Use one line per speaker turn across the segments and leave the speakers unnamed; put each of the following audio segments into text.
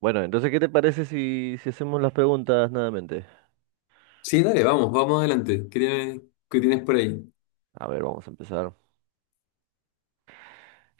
Bueno, entonces, ¿qué te parece si hacemos las preguntas nuevamente?
Sí, dale, vamos, vamos adelante. Qué tienes por ahí?
A ver, vamos a empezar.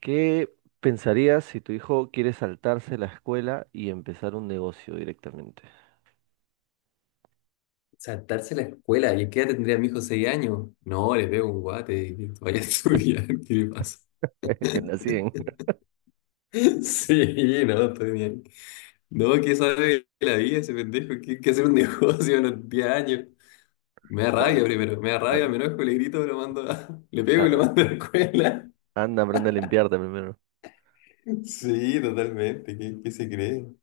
¿Qué pensarías si tu hijo quiere saltarse la escuela y empezar un negocio directamente?
Saltarse la escuela. ¿Y qué edad tendría mi hijo? ¿6 años? No, le pego un guate y vaya a estudiar. ¿Qué le pasa?
En la 100.
Sí, no, estoy bien. No, ¿qué sabe de la vida ese pendejo? ¿Qué hacer un negocio a los 10 años? Me da
No,
rabia primero, me da rabia,
nada.
me enojo, le grito, lo mando a... le pego y lo
Ah,
mando a la escuela.
anda, aprende a limpiarte primero.
Sí, totalmente. ¿Qué se cree?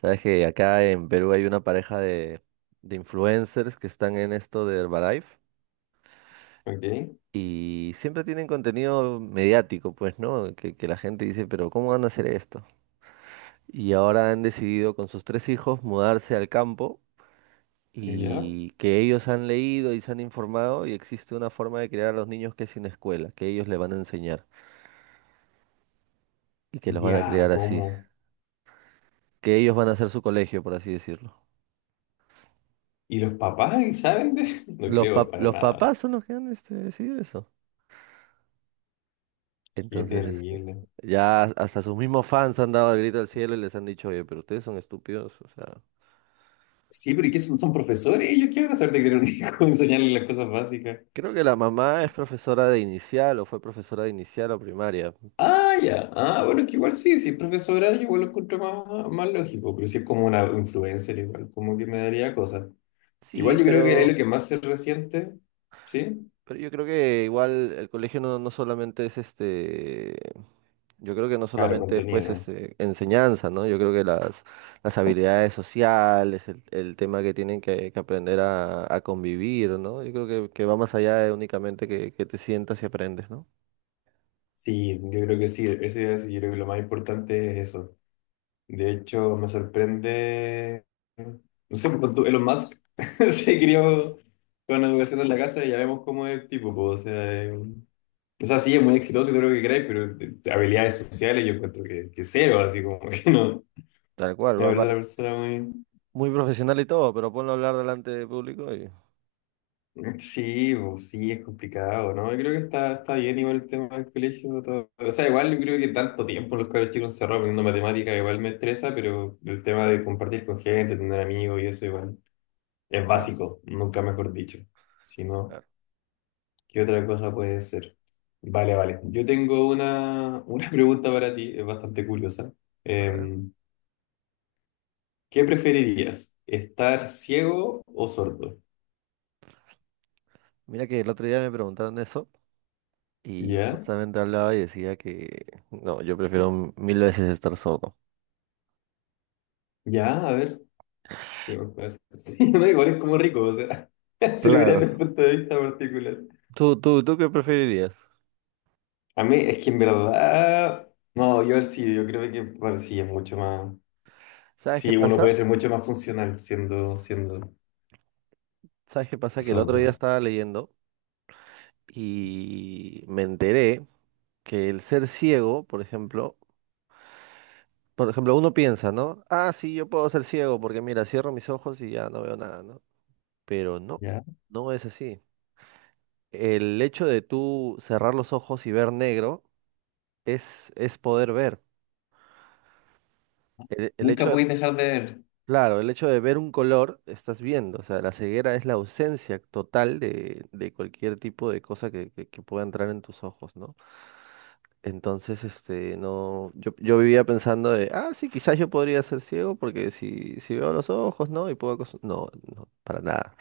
Sabes que acá en Perú hay una pareja de influencers que están en esto de Herbalife
Ok,
y siempre tienen contenido mediático, pues, ¿no? Que la gente dice, pero ¿cómo van a hacer esto? Y ahora han decidido con sus tres hijos mudarse al campo
ya.
y que ellos han leído y se han informado y existe una forma de criar a los niños que es sin escuela, que ellos le van a enseñar y que los van a
Ya,
criar así,
¿cómo?
que ellos van a hacer su colegio, por así decirlo.
¿Y los papás saben de...? No
Los
creo
pap-
para
los
nada.
papás son los que han decidido eso.
Qué
Entonces,
terrible.
ya hasta sus mismos fans han dado el grito al cielo y les han dicho, oye, pero ustedes son estúpidos, o sea.
Sí, pero ¿y qué son? ¿Son profesores? Ellos qué van a saber de crear un hijo, enseñarles las cosas básicas.
Creo que la mamá es profesora de inicial o fue profesora de inicial o primaria.
Ah, ya. Ah, bueno, que igual sí, si es profesora, yo igual lo encuentro más, más lógico, pero si es como una influencer, igual, como que me daría cosas.
Sí,
Igual yo creo que ahí
pero
lo que más se resiente, ¿sí?
Yo creo que igual el colegio no solamente es yo creo que no
Claro,
solamente es pues
contenido.
enseñanza, ¿no? Yo creo que las habilidades sociales, el tema que tienen que aprender a convivir, ¿no? Yo creo que va más allá de únicamente que te sientas y aprendes, ¿no?
Sí, yo creo que sí, eso es, yo creo que lo más importante es eso. De hecho, me sorprende. No sé, Elon Musk se crió con la educación en la casa y ya vemos cómo es el tipo. Po, O sea, sí, es muy exitoso y todo lo que queráis, pero de habilidades sociales yo encuentro que cero, así como que no.
Tal cual,
Me
va,
parece
va
una persona muy.
muy profesional y todo, pero ponlo a hablar delante de público y...
Sí, po, sí, es complicado, ¿no? Yo creo que está bien igual el tema del colegio. Todo. O sea, igual yo creo que tanto tiempo los cabros chicos encerrados aprendiendo matemáticas igual me estresa, pero el tema de compartir con gente, tener amigos y eso igual. Es
Claro,
básico, nunca mejor dicho. Si no,
claro.
¿qué otra cosa puede ser? Vale, vale. Yo tengo una pregunta para ti, es bastante curiosa.
A ver,
Eh, ¿Qué preferirías? ¿Estar ciego o sordo?
mira que el otro día me preguntaron eso y
¿Ya?
justamente hablaba y decía que, no, yo prefiero mil veces estar solo.
¿Ya? A ver. Sí, pues, puede ser. Sí, no, igual es como rico, o sea, si lo miras desde el
Claro.
punto de vista particular.
¿Tú qué preferirías?
A mí es que en verdad... No, yo al sí, yo creo que bueno, sí, es mucho más...
¿Sabes qué
Sí, uno
pasa?
puede ser mucho más funcional siendo
¿Sabes qué pasa? Que el otro día
sordo.
estaba leyendo y me enteré que el ser ciego, por ejemplo, uno piensa, ¿no? Ah, sí, yo puedo ser ciego porque mira, cierro mis ojos y ya no veo nada, ¿no? Pero no es así. El hecho de tú cerrar los ojos y ver negro es poder ver. El hecho
Nunca podéis dejar de ver.
Claro, el hecho de ver un color, estás viendo, o sea, la ceguera es la ausencia total de cualquier tipo de cosa que pueda entrar en tus ojos, ¿no? Entonces, no, yo vivía pensando de, ah, sí, quizás yo podría ser ciego porque si veo los ojos, ¿no? No, no, para nada.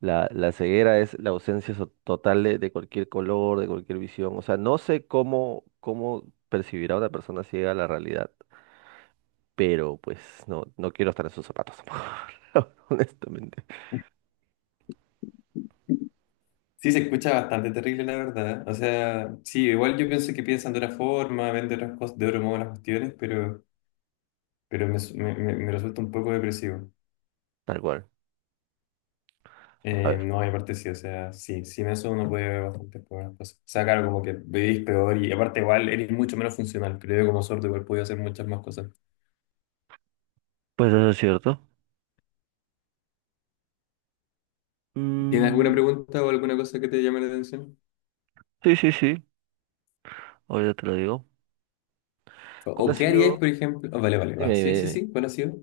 La ceguera es la ausencia total de cualquier color, de cualquier visión. O sea, no sé cómo percibirá una persona ciega la realidad, pero pues no quiero estar en sus zapatos, amor, honestamente.
Sí, se escucha bastante terrible, la verdad. O sea, sí, igual yo pienso que piensan de otra forma, ven de otras cosas, de otro modo las cuestiones, pero me, su- me- me resulta un poco depresivo.
Tal cual. A ver.
No, y aparte sí, o sea, sí, sin eso uno puede ver bastantes pocas cosas. O sea, claro, como que vivís peor y aparte igual eres mucho menos funcional. Creo que como sordo igual podía hacer muchas más cosas.
Pues eso es cierto.
¿Tienes alguna
Mm,
pregunta o alguna cosa que te llame la atención?
sí, sí, sí. Ahora te lo digo.
¿O,
¿Cuál
o
ha
qué haríais,
sido,
por ejemplo? Ah, vale, vale, va.
dime,
Sí,
dime,
sí,
dime,
sí, ¿cuál ha sido?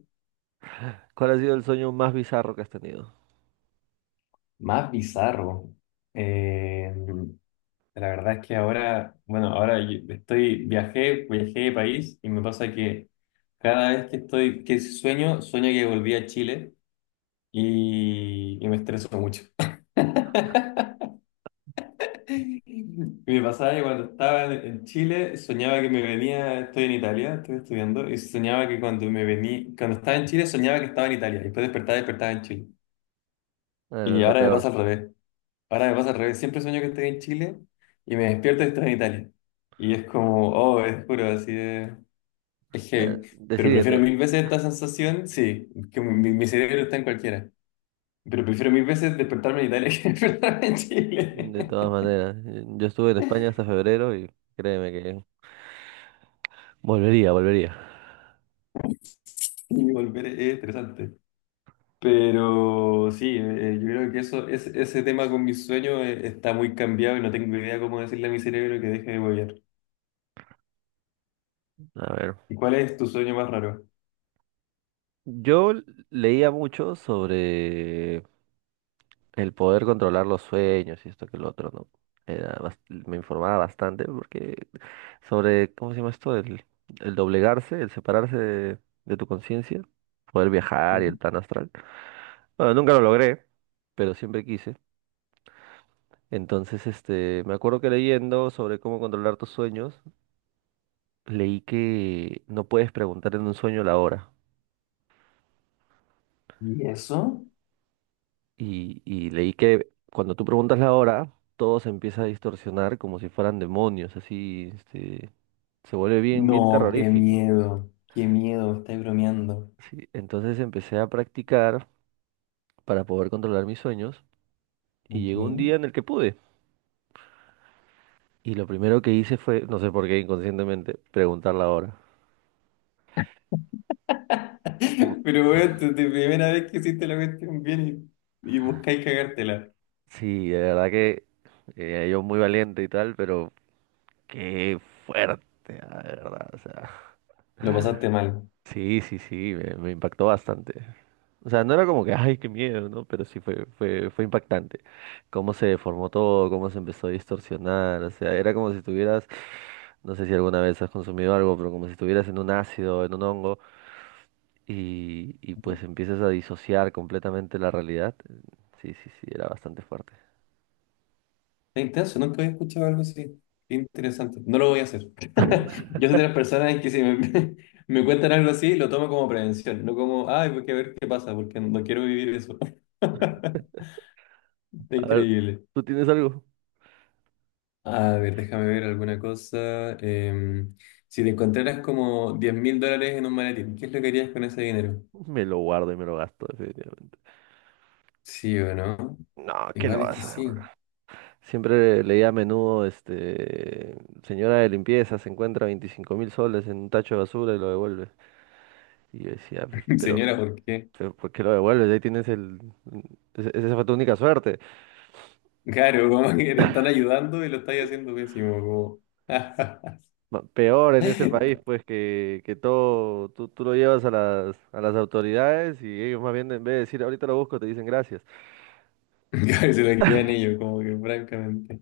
¿cuál ha sido el sueño más bizarro que has tenido?
Más bizarro. Eh, La verdad es que ahora, bueno, ahora yo estoy, viajé, viajé de país y me pasa que cada vez que estoy, que sueño, sueño que volví a Chile y me estreso mucho. Y Me pasaba que cuando estaba en Chile, soñaba que me venía, estoy en Italia, estoy estudiando, y soñaba que cuando me venía, cuando estaba en Chile, soñaba que estaba en Italia, y después despertaba, despertaba en Chile. Y
Lo
ahora me pasa al
peor.
revés. Ahora me pasa al revés, siempre sueño que estoy en Chile y me despierto y estoy en Italia. Y es como, oh, es puro, así de... Es heavy. Pero prefiero
Decídete,
mil veces esta sensación, sí, que mi cerebro está en cualquiera. Pero prefiero mil veces despertarme en Italia que despertarme en
de
Chile.
todas maneras. Yo estuve en España hasta febrero y créeme que volvería, volvería.
Y volver es interesante. Pero sí, yo creo que eso, es, ese tema con mis sueños está muy cambiado y no tengo idea cómo decirle a mi cerebro que deje de volver.
A ver.
¿Y cuál es tu sueño más raro?
Yo leía mucho sobre el poder controlar los sueños y esto que lo otro, ¿no? Era bas- Me informaba bastante porque sobre, ¿cómo se llama esto? El doblegarse, el separarse de tu conciencia, poder viajar y el
Ujú.
plan astral. Bueno, nunca lo logré, pero siempre quise. Entonces, me acuerdo que leyendo sobre cómo controlar tus sueños, leí que no puedes preguntar en un sueño la hora.
¿Y eso?
Y leí que cuando tú preguntas la hora, todo se empieza a distorsionar como si fueran demonios, así, se vuelve bien, bien
No,
terrorífico.
qué miedo, estáis bromeando.
Sí, entonces empecé a practicar para poder controlar mis sueños y
Ok.
llegó un día en el que pude. Y lo primero que hice fue, no sé por qué inconscientemente, preguntar la hora. Put-
Pero bueno, tu primera vez que hiciste la cuestión bien y buscáis cagártela.
Sí, de verdad que yo muy valiente y tal, pero qué fuerte, ah, de verdad. O sea,
Lo pasaste mal.
sí, sí, sí, me impactó bastante. O sea, no era como que, ay, qué miedo, ¿no? Pero sí fue impactante. Cómo se deformó todo, cómo se empezó a distorsionar. O sea, era como si estuvieras no sé si alguna vez has consumido algo, pero como si estuvieras en un ácido, en un hongo, y pues
Está
empiezas a disociar completamente la realidad. Sí, sí, sí, era bastante fuerte.
intenso, nunca había escuchado algo así. Qué interesante. No lo voy a hacer. Yo soy de las personas que si me, me cuentan algo así, lo tomo como prevención, no como, ay, voy a ver qué pasa, porque no quiero vivir eso.
A ver,
Increíble.
¿tú tienes algo?
A ver, déjame ver alguna cosa. Si te encontraras como 10.000 dólares en un maletín, ¿qué es lo que harías con ese dinero?
Me lo guardo y me lo gasto, definitivamente.
¿Sí o no?
No, ¿qué lo
Igual es que
vas a devolver?
sí.
Siempre leía a menudo, señora de limpieza se encuentra 25 mil soles en un tacho de basura y lo devuelve. Y yo decía, "P- pero,
Señora, ¿por qué?
pero ¿por qué lo devuelves? Ahí tienes el... Esa fue tu única suerte.
Claro, como que te están ayudando y lo estáis haciendo pésimo. Como...
Peor en este país, pues que todo tú lo llevas a las, autoridades y ellos más bien en vez de decir ahorita lo busco, te dicen gracias.
Se lo quedan ellos, como que francamente.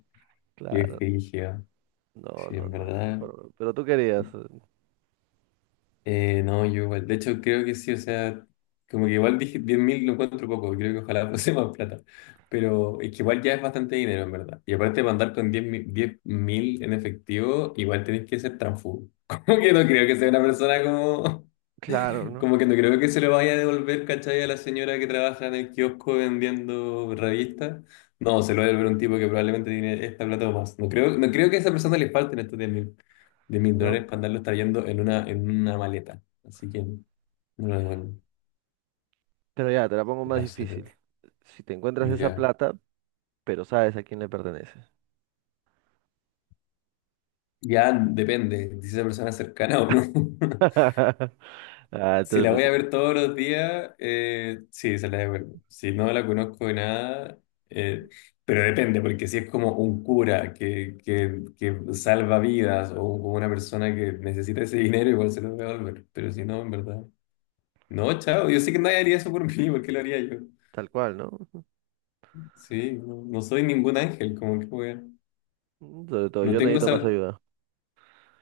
Qué
Claro,
frigio.
no,
Sí,
no,
en
no.
verdad.
Pero tú querías,
No, yo igual. De hecho, creo que sí, o sea, como que igual dije 10.000 lo encuentro poco, creo que ojalá fuese más plata. Pero es que igual ya es bastante dinero, en verdad. Y aparte para andar con 10.000 en efectivo, igual tenés que ser transfugo. Como que no creo que sea una persona como...
claro, ¿no?
Como que no creo que se lo vaya a devolver, ¿cachai? A la señora que trabaja en el kiosco vendiendo revistas. No, se lo va a devolver un tipo que probablemente tiene esta plata o más. No creo, no creo que a esa persona le falten estos 10.000 de 1.000 dólares
¿No?
para andarlos trayendo en una maleta. Así que no lo devuelven,
Pero ya, te la pongo
en
más difícil.
absoluto.
Si te encuentras esa
Ya,
plata, pero sabes a quién le pertenece.
ya depende si esa persona es cercana o no.
Ah,
Si la
entonces,
voy
pues,
a ver todos los días, sí, se la devuelvo. Si no la conozco de nada, eh, pero depende, porque si es como un cura que salva vidas o como una persona que necesita ese dinero, igual se lo voy a devolver. Pero si no, en verdad. No, chao. Yo sé que nadie haría eso por mí, ¿por qué lo haría yo?
tal cual, ¿no?
Sí, no, no soy ningún ángel, como que wea.
Sobre todo,
No
yo
tengo
necesito más
esa.
ayuda.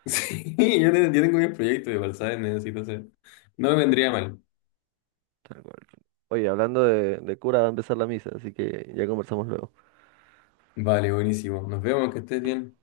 Sí, yo tengo mi proyecto de igual, ¿sabes? Necesito hacer. No me vendría mal.
Tal cual. Oye, hablando de cura, va a empezar la misa, así que ya conversamos luego.
Vale, buenísimo. Nos vemos, que estés bien.